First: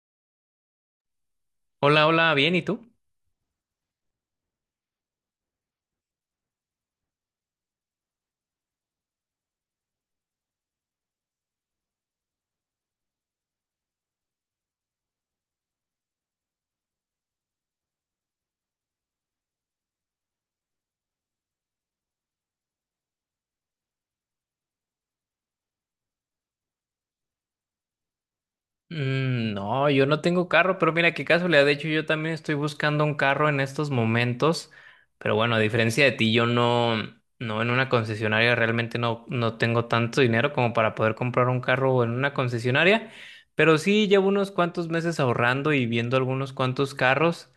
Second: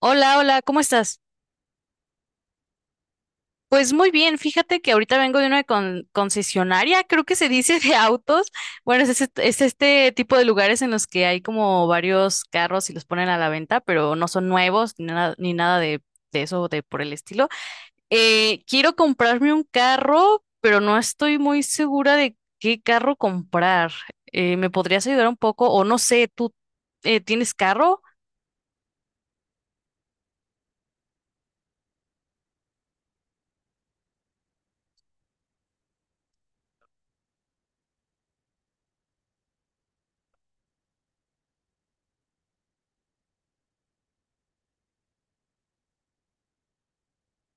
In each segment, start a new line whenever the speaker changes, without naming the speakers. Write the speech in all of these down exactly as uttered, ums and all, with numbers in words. Hola, hola, ¿cómo estás?
Hola, hola, bien, ¿y tú?
Pues muy bien, fíjate que ahorita vengo de una con- concesionaria, creo que se dice de autos. Bueno, es, ese- es este tipo de lugares en los que hay como varios carros y los ponen a la venta, pero no son nuevos ni nada, ni nada de, de eso, de por el estilo. Eh, quiero comprarme un carro, pero no estoy muy segura de qué carro comprar. Eh, ¿me podrías ayudar un poco? O no sé, ¿tú eh, tienes carro?
Mm, no, yo no tengo carro, pero mira qué casualidad. De hecho, yo también estoy buscando un carro en estos momentos. Pero bueno, a diferencia de ti, yo no, no en una concesionaria realmente no, no tengo tanto dinero como para poder comprar un carro en una concesionaria. Pero sí llevo unos cuantos meses ahorrando y viendo algunos cuantos carros.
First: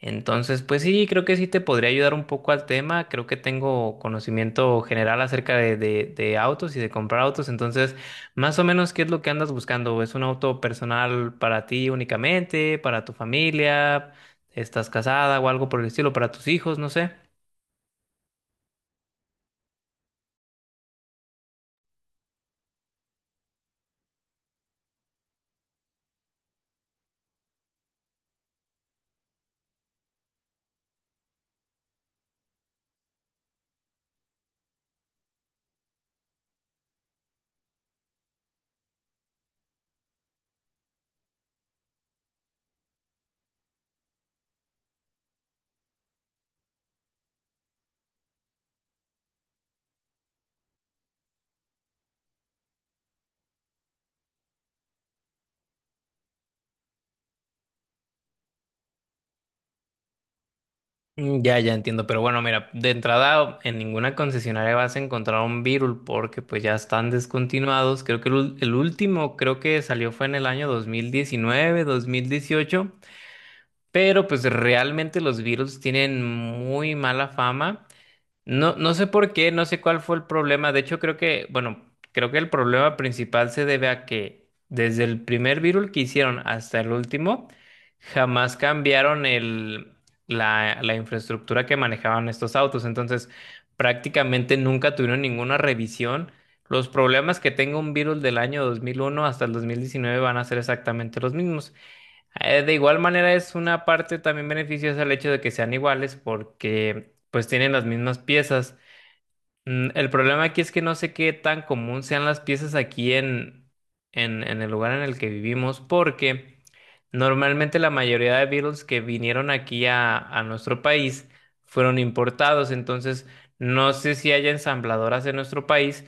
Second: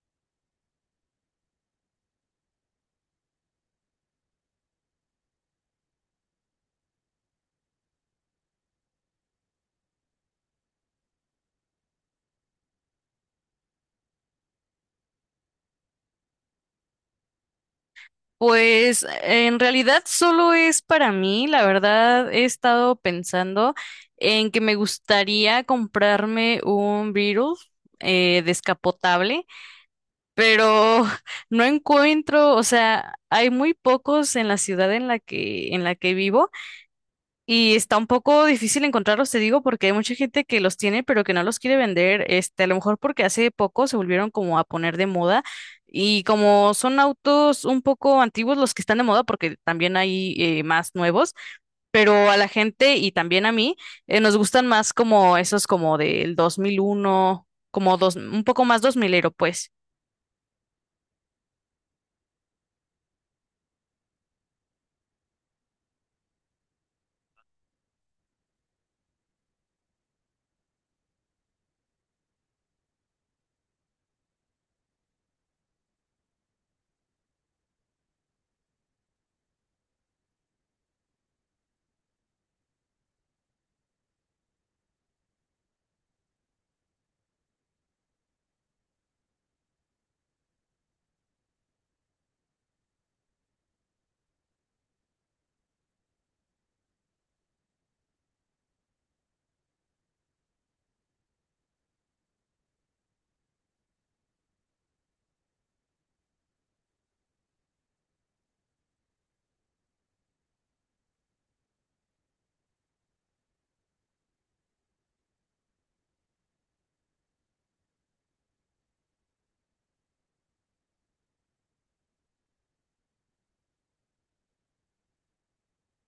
Entonces, pues sí, creo que sí te podría ayudar un poco al tema. Creo que tengo conocimiento general acerca de, de de autos y de comprar autos. Entonces. Más o menos, ¿qué es lo que andas buscando? ¿Es un auto personal para ti únicamente, para tu familia? ¿Estás casada o algo por el estilo, para tus hijos? No sé.
Pues en realidad solo es para mí, la verdad he estado pensando en que me gustaría comprarme un Beetle eh, descapotable, pero no encuentro, o sea, hay muy pocos en la ciudad en la que en la que vivo y está un poco difícil encontrarlos, te digo, porque hay mucha gente que los tiene, pero que no los quiere vender. Este, a lo mejor porque hace poco se volvieron como a poner de moda. Y como son autos un poco antiguos los que están de moda, porque también hay eh, más nuevos, pero a la gente y también a mí eh, nos gustan más como esos como del dos mil uno como dos, un poco más dos milero pues.
Mm, ya, ya entiendo, pero bueno, mira, de entrada en ninguna concesionaria vas a encontrar un Virul porque pues ya están descontinuados. Creo que el, ul- el último creo que salió fue en el año dos mil diecinueve, dos mil dieciocho, pero pues realmente los Viruls tienen muy mala fama. No, no sé por qué, no sé cuál fue el problema. De hecho, creo que, bueno, creo que el problema principal se debe a que desde el primer virul que hicieron hasta el último, jamás cambiaron el, la, la infraestructura que manejaban estos autos. Entonces, prácticamente nunca tuvieron ninguna revisión. Los problemas que tenga un virul del año dos mil uno hasta el dos mil diecinueve van a ser exactamente los mismos. Eh, De igual manera es una parte también beneficiosa el hecho de que sean iguales porque pues tienen las mismas piezas. Mm, el problema aquí es que no sé qué tan común sean las piezas aquí en, en, en el lugar en el que vivimos, porque normalmente la mayoría de Beatles que vinieron aquí a, a nuestro país fueron importados, entonces no sé si haya ensambladoras en nuestro país,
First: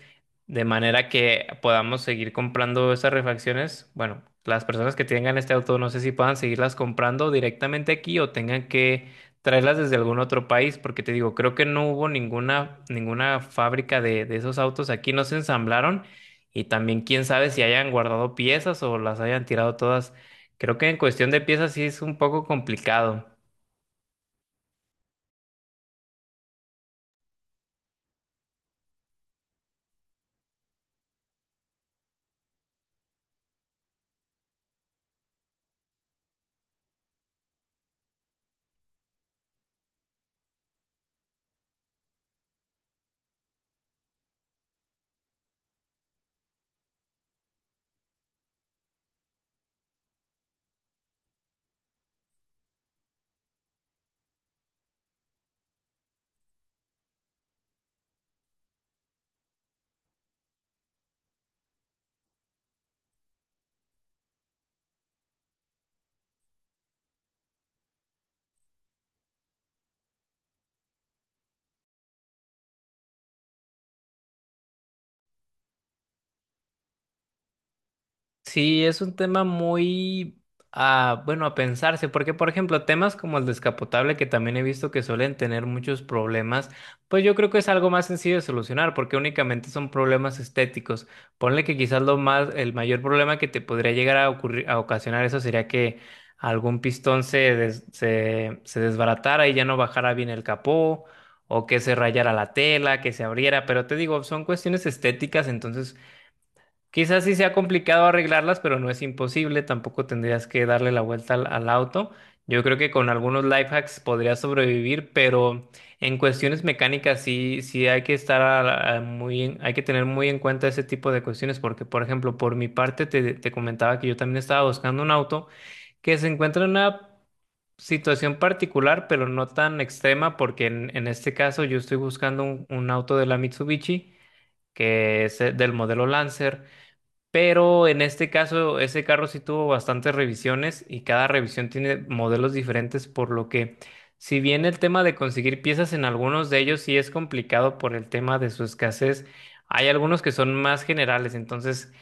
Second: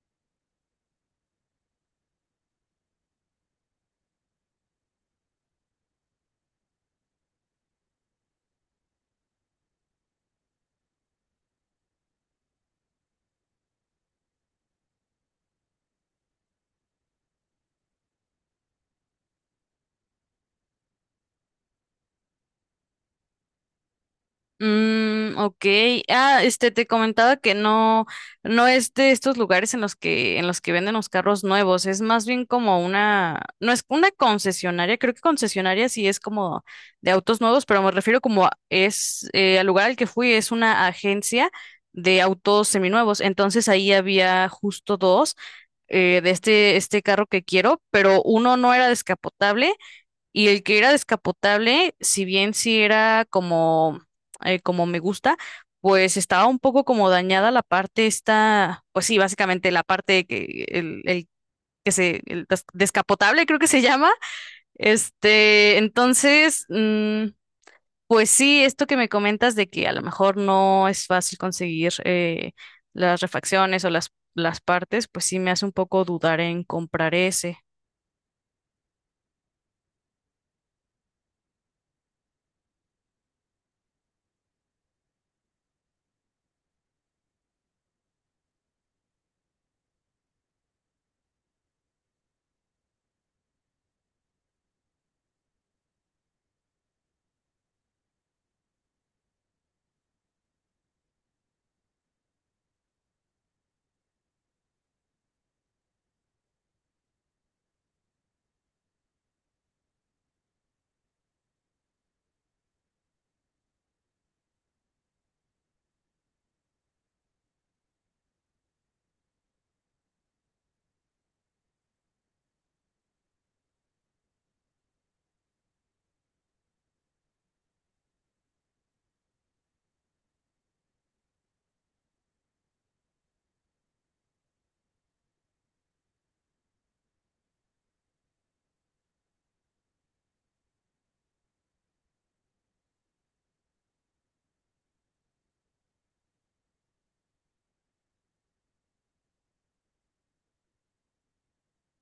de manera que podamos seguir comprando esas refacciones. Bueno, las personas que tengan este auto no sé si puedan seguirlas comprando directamente aquí o tengan que traerlas desde algún otro país, porque te digo, creo que no hubo ninguna, ninguna fábrica de, de esos autos aquí, no se ensamblaron y también quién sabe si hayan guardado piezas o las hayan tirado todas. Creo que en cuestión de piezas sí es un poco complicado.
Mm, ok. Ah, este, te comentaba que no, no es de estos lugares en los que, en los que venden los carros nuevos. Es más bien como una, no es una concesionaria. Creo que concesionaria sí es como de autos nuevos, pero me refiero como a- es, eh, al lugar al que fui es una agencia de autos seminuevos. Entonces ahí había justo dos eh, de este, este carro que quiero, pero uno no era descapotable y el que era descapotable, si bien sí era como, eh, como me gusta, pues estaba un poco como dañada la parte esta, pues sí, básicamente la parte que el, el que se, el des- descapotable creo que se llama. Este, entonces, mm, pues sí, esto que me comentas de que a lo mejor no es fácil conseguir eh, las refacciones o las, las partes, pues sí me hace un poco dudar en comprar ese.
Sí, es un tema muy, ah, bueno, a pensarse, porque por ejemplo, temas como el descapotable, que también he visto que suelen tener muchos problemas, pues yo creo que es algo más sencillo de solucionar, porque únicamente son problemas estéticos. Ponle que quizás lo más, el mayor problema que te podría llegar a ocurrir, a ocasionar eso sería que algún pistón se, des- se, se desbaratara y ya no bajara bien el capó, o que se rayara la tela, que se abriera, pero te digo, son cuestiones estéticas, entonces quizás sí sea complicado arreglarlas, pero no es imposible. Tampoco tendrías que darle la vuelta al, al auto. Yo creo que con algunos life hacks podrías sobrevivir, pero en cuestiones mecánicas sí, sí hay que estar a la- a muy, en- hay que tener muy en cuenta ese tipo de cuestiones, porque por ejemplo, por mi parte te, te comentaba que yo también estaba buscando un auto que se encuentra en una situación particular, pero no tan extrema, porque en, en este caso yo estoy buscando un, un auto de la Mitsubishi que es eh, del modelo Lancer, pero en este caso, ese carro sí tuvo bastantes revisiones y cada revisión tiene modelos diferentes, por lo que si bien el tema de conseguir piezas en algunos de ellos sí es complicado por el tema de su escasez, hay algunos que son más generales. Entonces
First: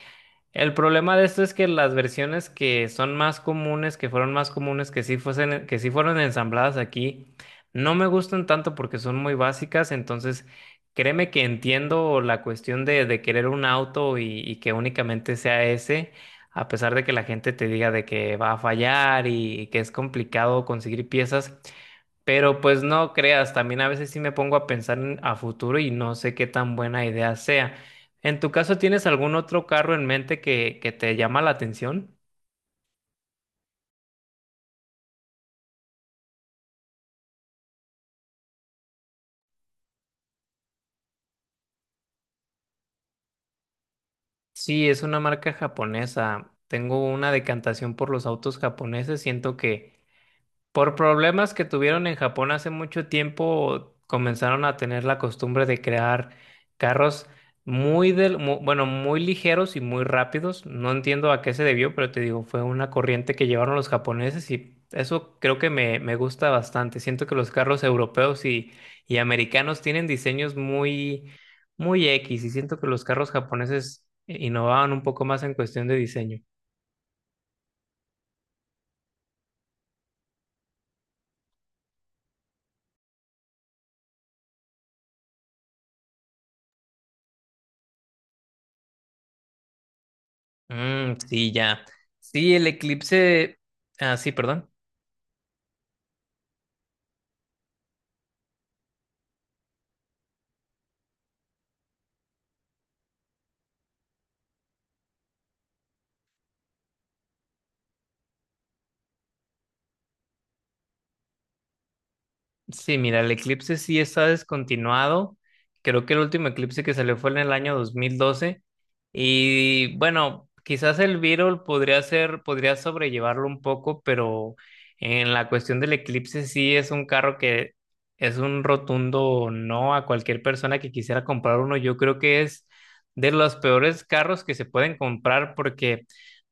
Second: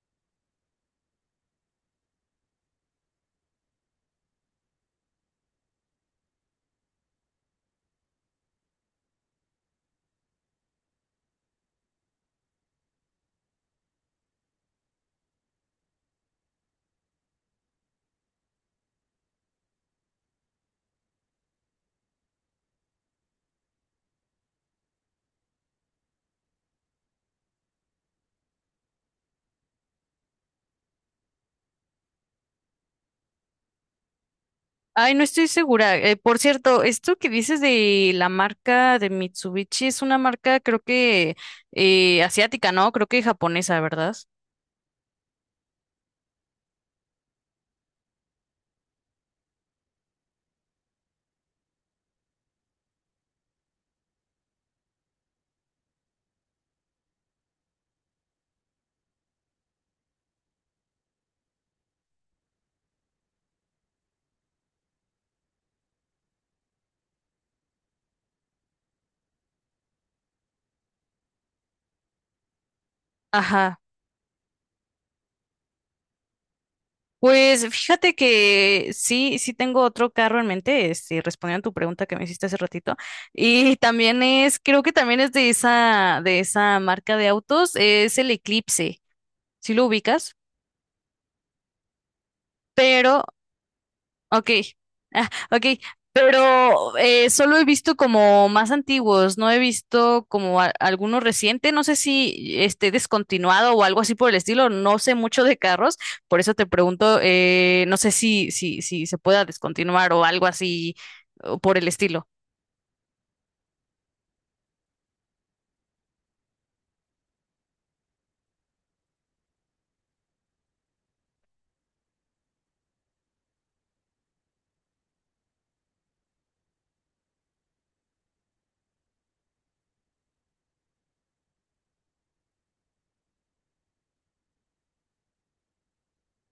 el problema de esto es que las versiones que son más comunes, que fueron más comunes, que sí fuesen, que sí fueron ensambladas aquí, no me gustan tanto porque son muy básicas. Entonces, créeme que entiendo la cuestión de, de querer un auto y, y que únicamente sea ese, a pesar de que la gente te diga de que va a fallar y, y que es complicado conseguir piezas. Pero pues no creas, también a veces sí me pongo a pensar en- a futuro y no sé qué tan buena idea sea. ¿En tu caso tienes algún otro carro en mente que, que te llama la atención?
Ay, no estoy segura. Eh, por cierto, esto que dices de la marca de Mitsubishi es una marca, creo que eh, asiática, ¿no? Creo que japonesa, ¿verdad?
Sí, es una marca japonesa. Tengo una decantación por los autos japoneses. Siento que por problemas que tuvieron en Japón hace mucho tiempo, comenzaron a tener la costumbre de crear carros muy del, mu- bueno, muy ligeros y muy rápidos. No entiendo a qué se debió, pero te digo, fue una corriente que llevaron los japoneses y eso creo que me, me gusta bastante. Siento que los carros europeos y, y americanos tienen diseños muy, muy X y siento que los carros
Ajá.
japoneses innovaban un poco más en cuestión de diseño.
Pues fíjate que sí, sí tengo otro carro en mente, este, respondiendo a tu pregunta que me hiciste hace ratito. Y también es, creo que también es de esa, de esa marca de autos, es el Eclipse. ¿Sí lo ubicas?
Mm, sí, ya. Sí, el
Pero
eclipse. Ah, sí,
ok,
perdón.
ah, ok, pero eh, solo he visto como más antiguos, no he visto como a- alguno reciente, no sé si esté descontinuado o algo así por el estilo, no sé mucho de carros, por eso te pregunto, eh, no sé si, si, si se pueda descontinuar o algo así o por el estilo.
Sí, mira, el eclipse sí está descontinuado. Creo que el último eclipse que salió fue en el año dos mil doce. Y bueno, quizás el Virol podría ser, podría sobrellevarlo un poco, pero en la cuestión del eclipse sí es un carro que es un rotundo no a cualquier persona que quisiera comprar uno. Yo creo que es de los peores carros que se pueden comprar. Porque.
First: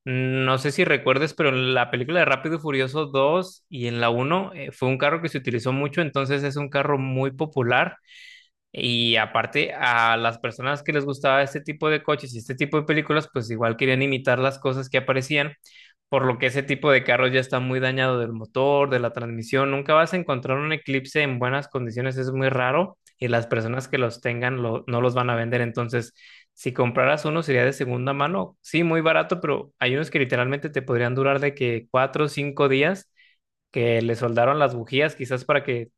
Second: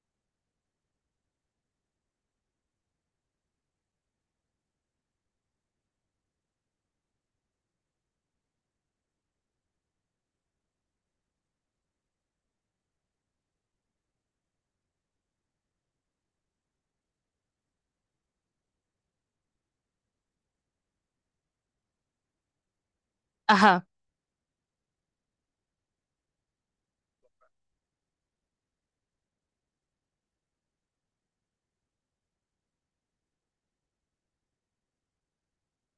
No sé si recuerdes, pero en la película de Rápido y Furioso dos y en la uno eh, fue un carro que se utilizó mucho, entonces es un carro muy popular y aparte a las personas que les gustaba este tipo de coches y este tipo de películas, pues igual querían imitar las cosas que aparecían, por lo que ese tipo de carros ya está muy dañado del motor, de la transmisión. Nunca vas a encontrar un Eclipse en buenas condiciones, es muy raro y las
Ajá,
personas que los tengan lo- no los van a vender. Entonces, si compraras uno sería de segunda mano, sí, muy barato, pero hay unos que literalmente te podrían durar de que cuatro o cinco días, que le soldaron las bujías, quizás para que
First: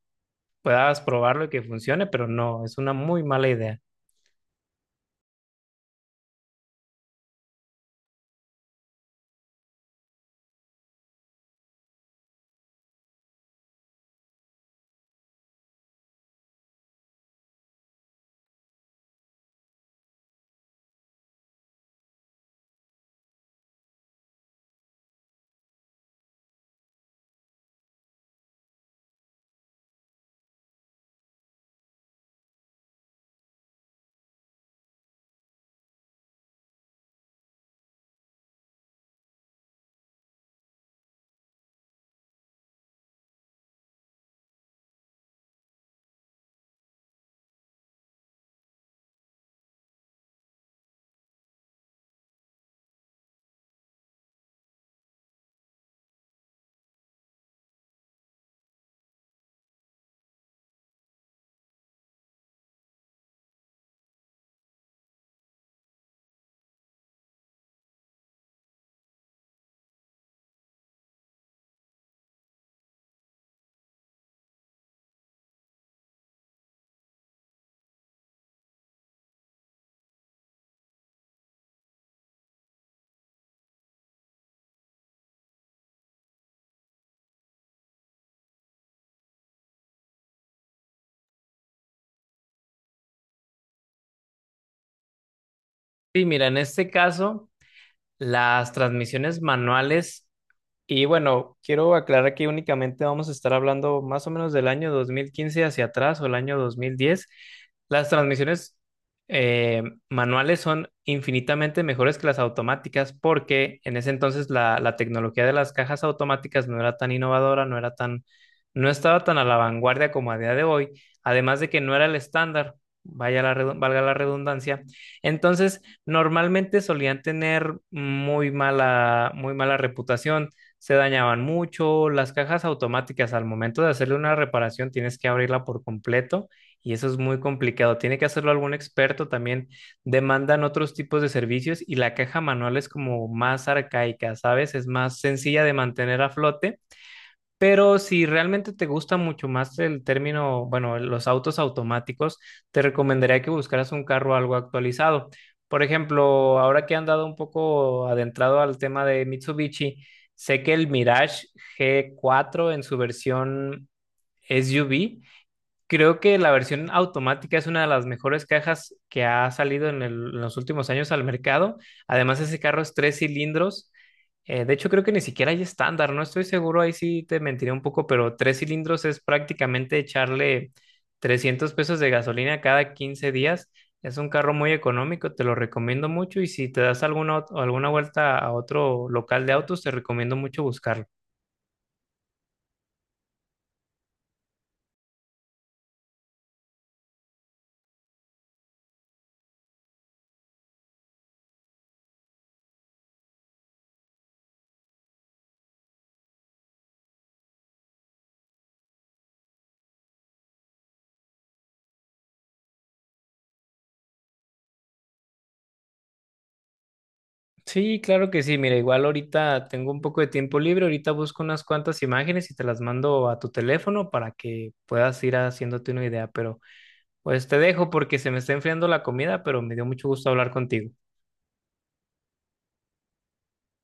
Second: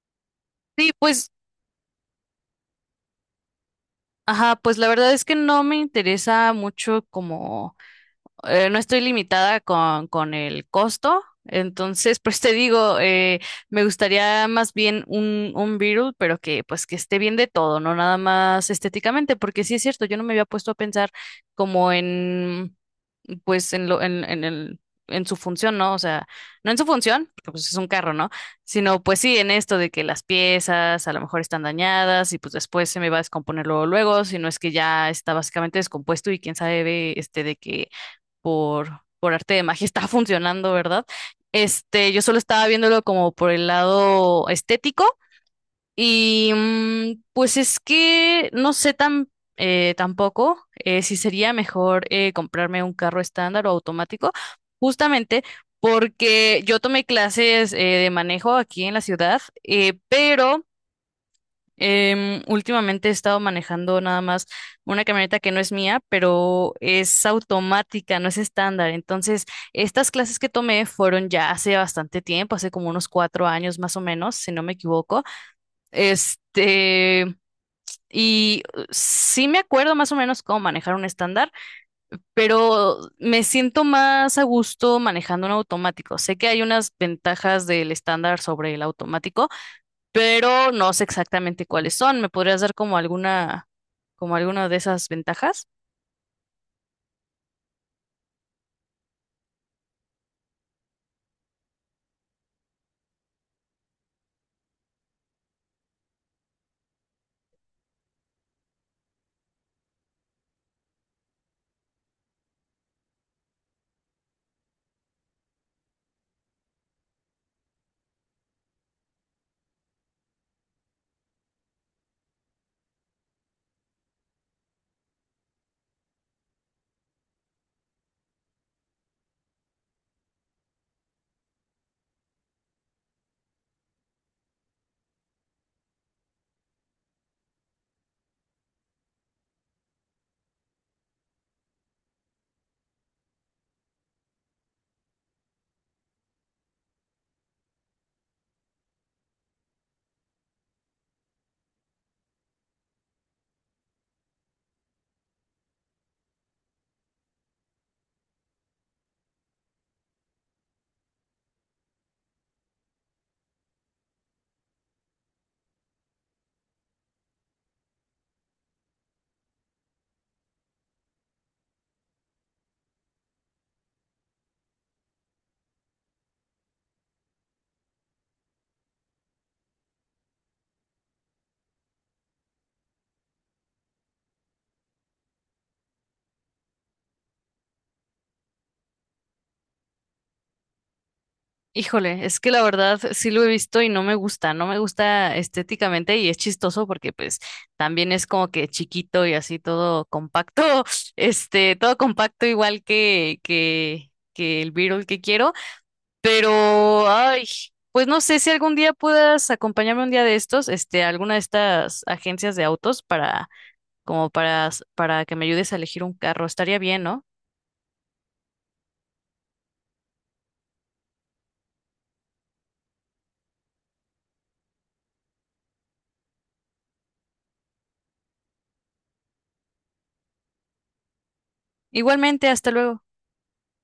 sí,
puedas
pues,
probarlo y que funcione, pero no, es una muy mala idea.
ajá, pues la verdad es que no me interesa mucho como... eh, no estoy limitada con, con el costo. Entonces, pues te digo, eh, me gustaría más bien un, un Beatle, pero que pues que esté bien de todo, no nada más estéticamente, porque sí es cierto, yo no me había puesto a pensar como en, pues en lo, en, en el, en su función, ¿no? O sea, no en su función, porque pues es un carro, ¿no? Sino pues sí en esto de que las piezas a lo mejor están dañadas y pues después se me va a descomponer luego, luego, si no es que ya está básicamente descompuesto y quién sabe este de que por, por arte de magia está funcionando, ¿verdad? Este, yo solo estaba viéndolo como por el lado estético y mm, pues es que no sé tan eh, tampoco eh, si sería mejor eh, comprarme un carro estándar o automático, justamente porque yo tomé clases eh, de manejo aquí en la ciudad, eh, pero Em, últimamente he estado manejando nada más una camioneta que no es mía, pero es automática, no es estándar. Entonces, estas clases que tomé fueron ya hace bastante tiempo, hace como unos cuatro años más o menos, si no me equivoco. Este, y uh, sí me acuerdo más o menos cómo manejar un estándar, pero me siento más a gusto manejando un automático. Sé que hay unas ventajas del estándar sobre el automático, pero no sé exactamente cuáles son. ¿Me podrías dar como alguna, como alguna de esas ventajas?
Sí, mira, en este caso, las transmisiones manuales. Y bueno, quiero aclarar que únicamente vamos a estar hablando más o menos del año dos mil quince hacia atrás o el año dos mil diez. Las transmisiones eh, manuales son infinitamente mejores que las automáticas porque en ese entonces la, la tecnología de las cajas automáticas no era tan innovadora, no era tan, no estaba tan a la vanguardia como a día de hoy, además de que no era el estándar, vaya la, redu- valga la redundancia. Entonces, normalmente solían tener muy mala, muy mala reputación. Se dañaban mucho. Las cajas automáticas, al momento de hacerle una reparación, tienes que abrirla por completo y eso es muy complicado. Tiene que hacerlo algún experto también. Demandan otros tipos de servicios y la caja manual es como más arcaica, ¿sabes? Es más sencilla de mantener a flote, pero si realmente te gusta mucho más el término, bueno, los autos automáticos, te recomendaría que buscaras un carro algo actualizado. Por ejemplo, ahora que he andado un poco adentrado al tema de Mitsubishi, sé que el Mirage g cuatro en su versión S U V. Creo que la versión automática es una de las mejores cajas que ha salido en, el- en los últimos años al mercado. Además, ese carro es tres cilindros. Eh, de hecho, creo que ni siquiera hay estándar, no estoy seguro, ahí sí te mentiré un poco, pero tres cilindros es prácticamente echarle trescientos pesos de gasolina cada quince días. Es un carro muy económico, te lo recomiendo mucho y si te das alguna, ot- alguna vuelta a otro local de autos, te recomiendo mucho buscarlo.
Híjole, es que la verdad sí lo he visto y no me gusta, no me gusta estéticamente y es chistoso porque pues también es como que chiquito y así todo compacto, este, todo compacto igual que, que, que el Beetle que quiero, pero ay, pues no sé si algún día puedas acompañarme un día de estos, este, a alguna de estas agencias de autos para como para, para que me ayudes a elegir un carro. Estaría bien, ¿no?
Sí, claro que sí. Mira, igual ahorita tengo un poco de tiempo libre. Ahorita busco unas cuantas imágenes y te las mando a tu teléfono para que puedas ir haciéndote una idea. Pero pues te dejo porque se me está enfriando la comida, pero me dio mucho gusto hablar contigo.
Igualmente, hasta luego.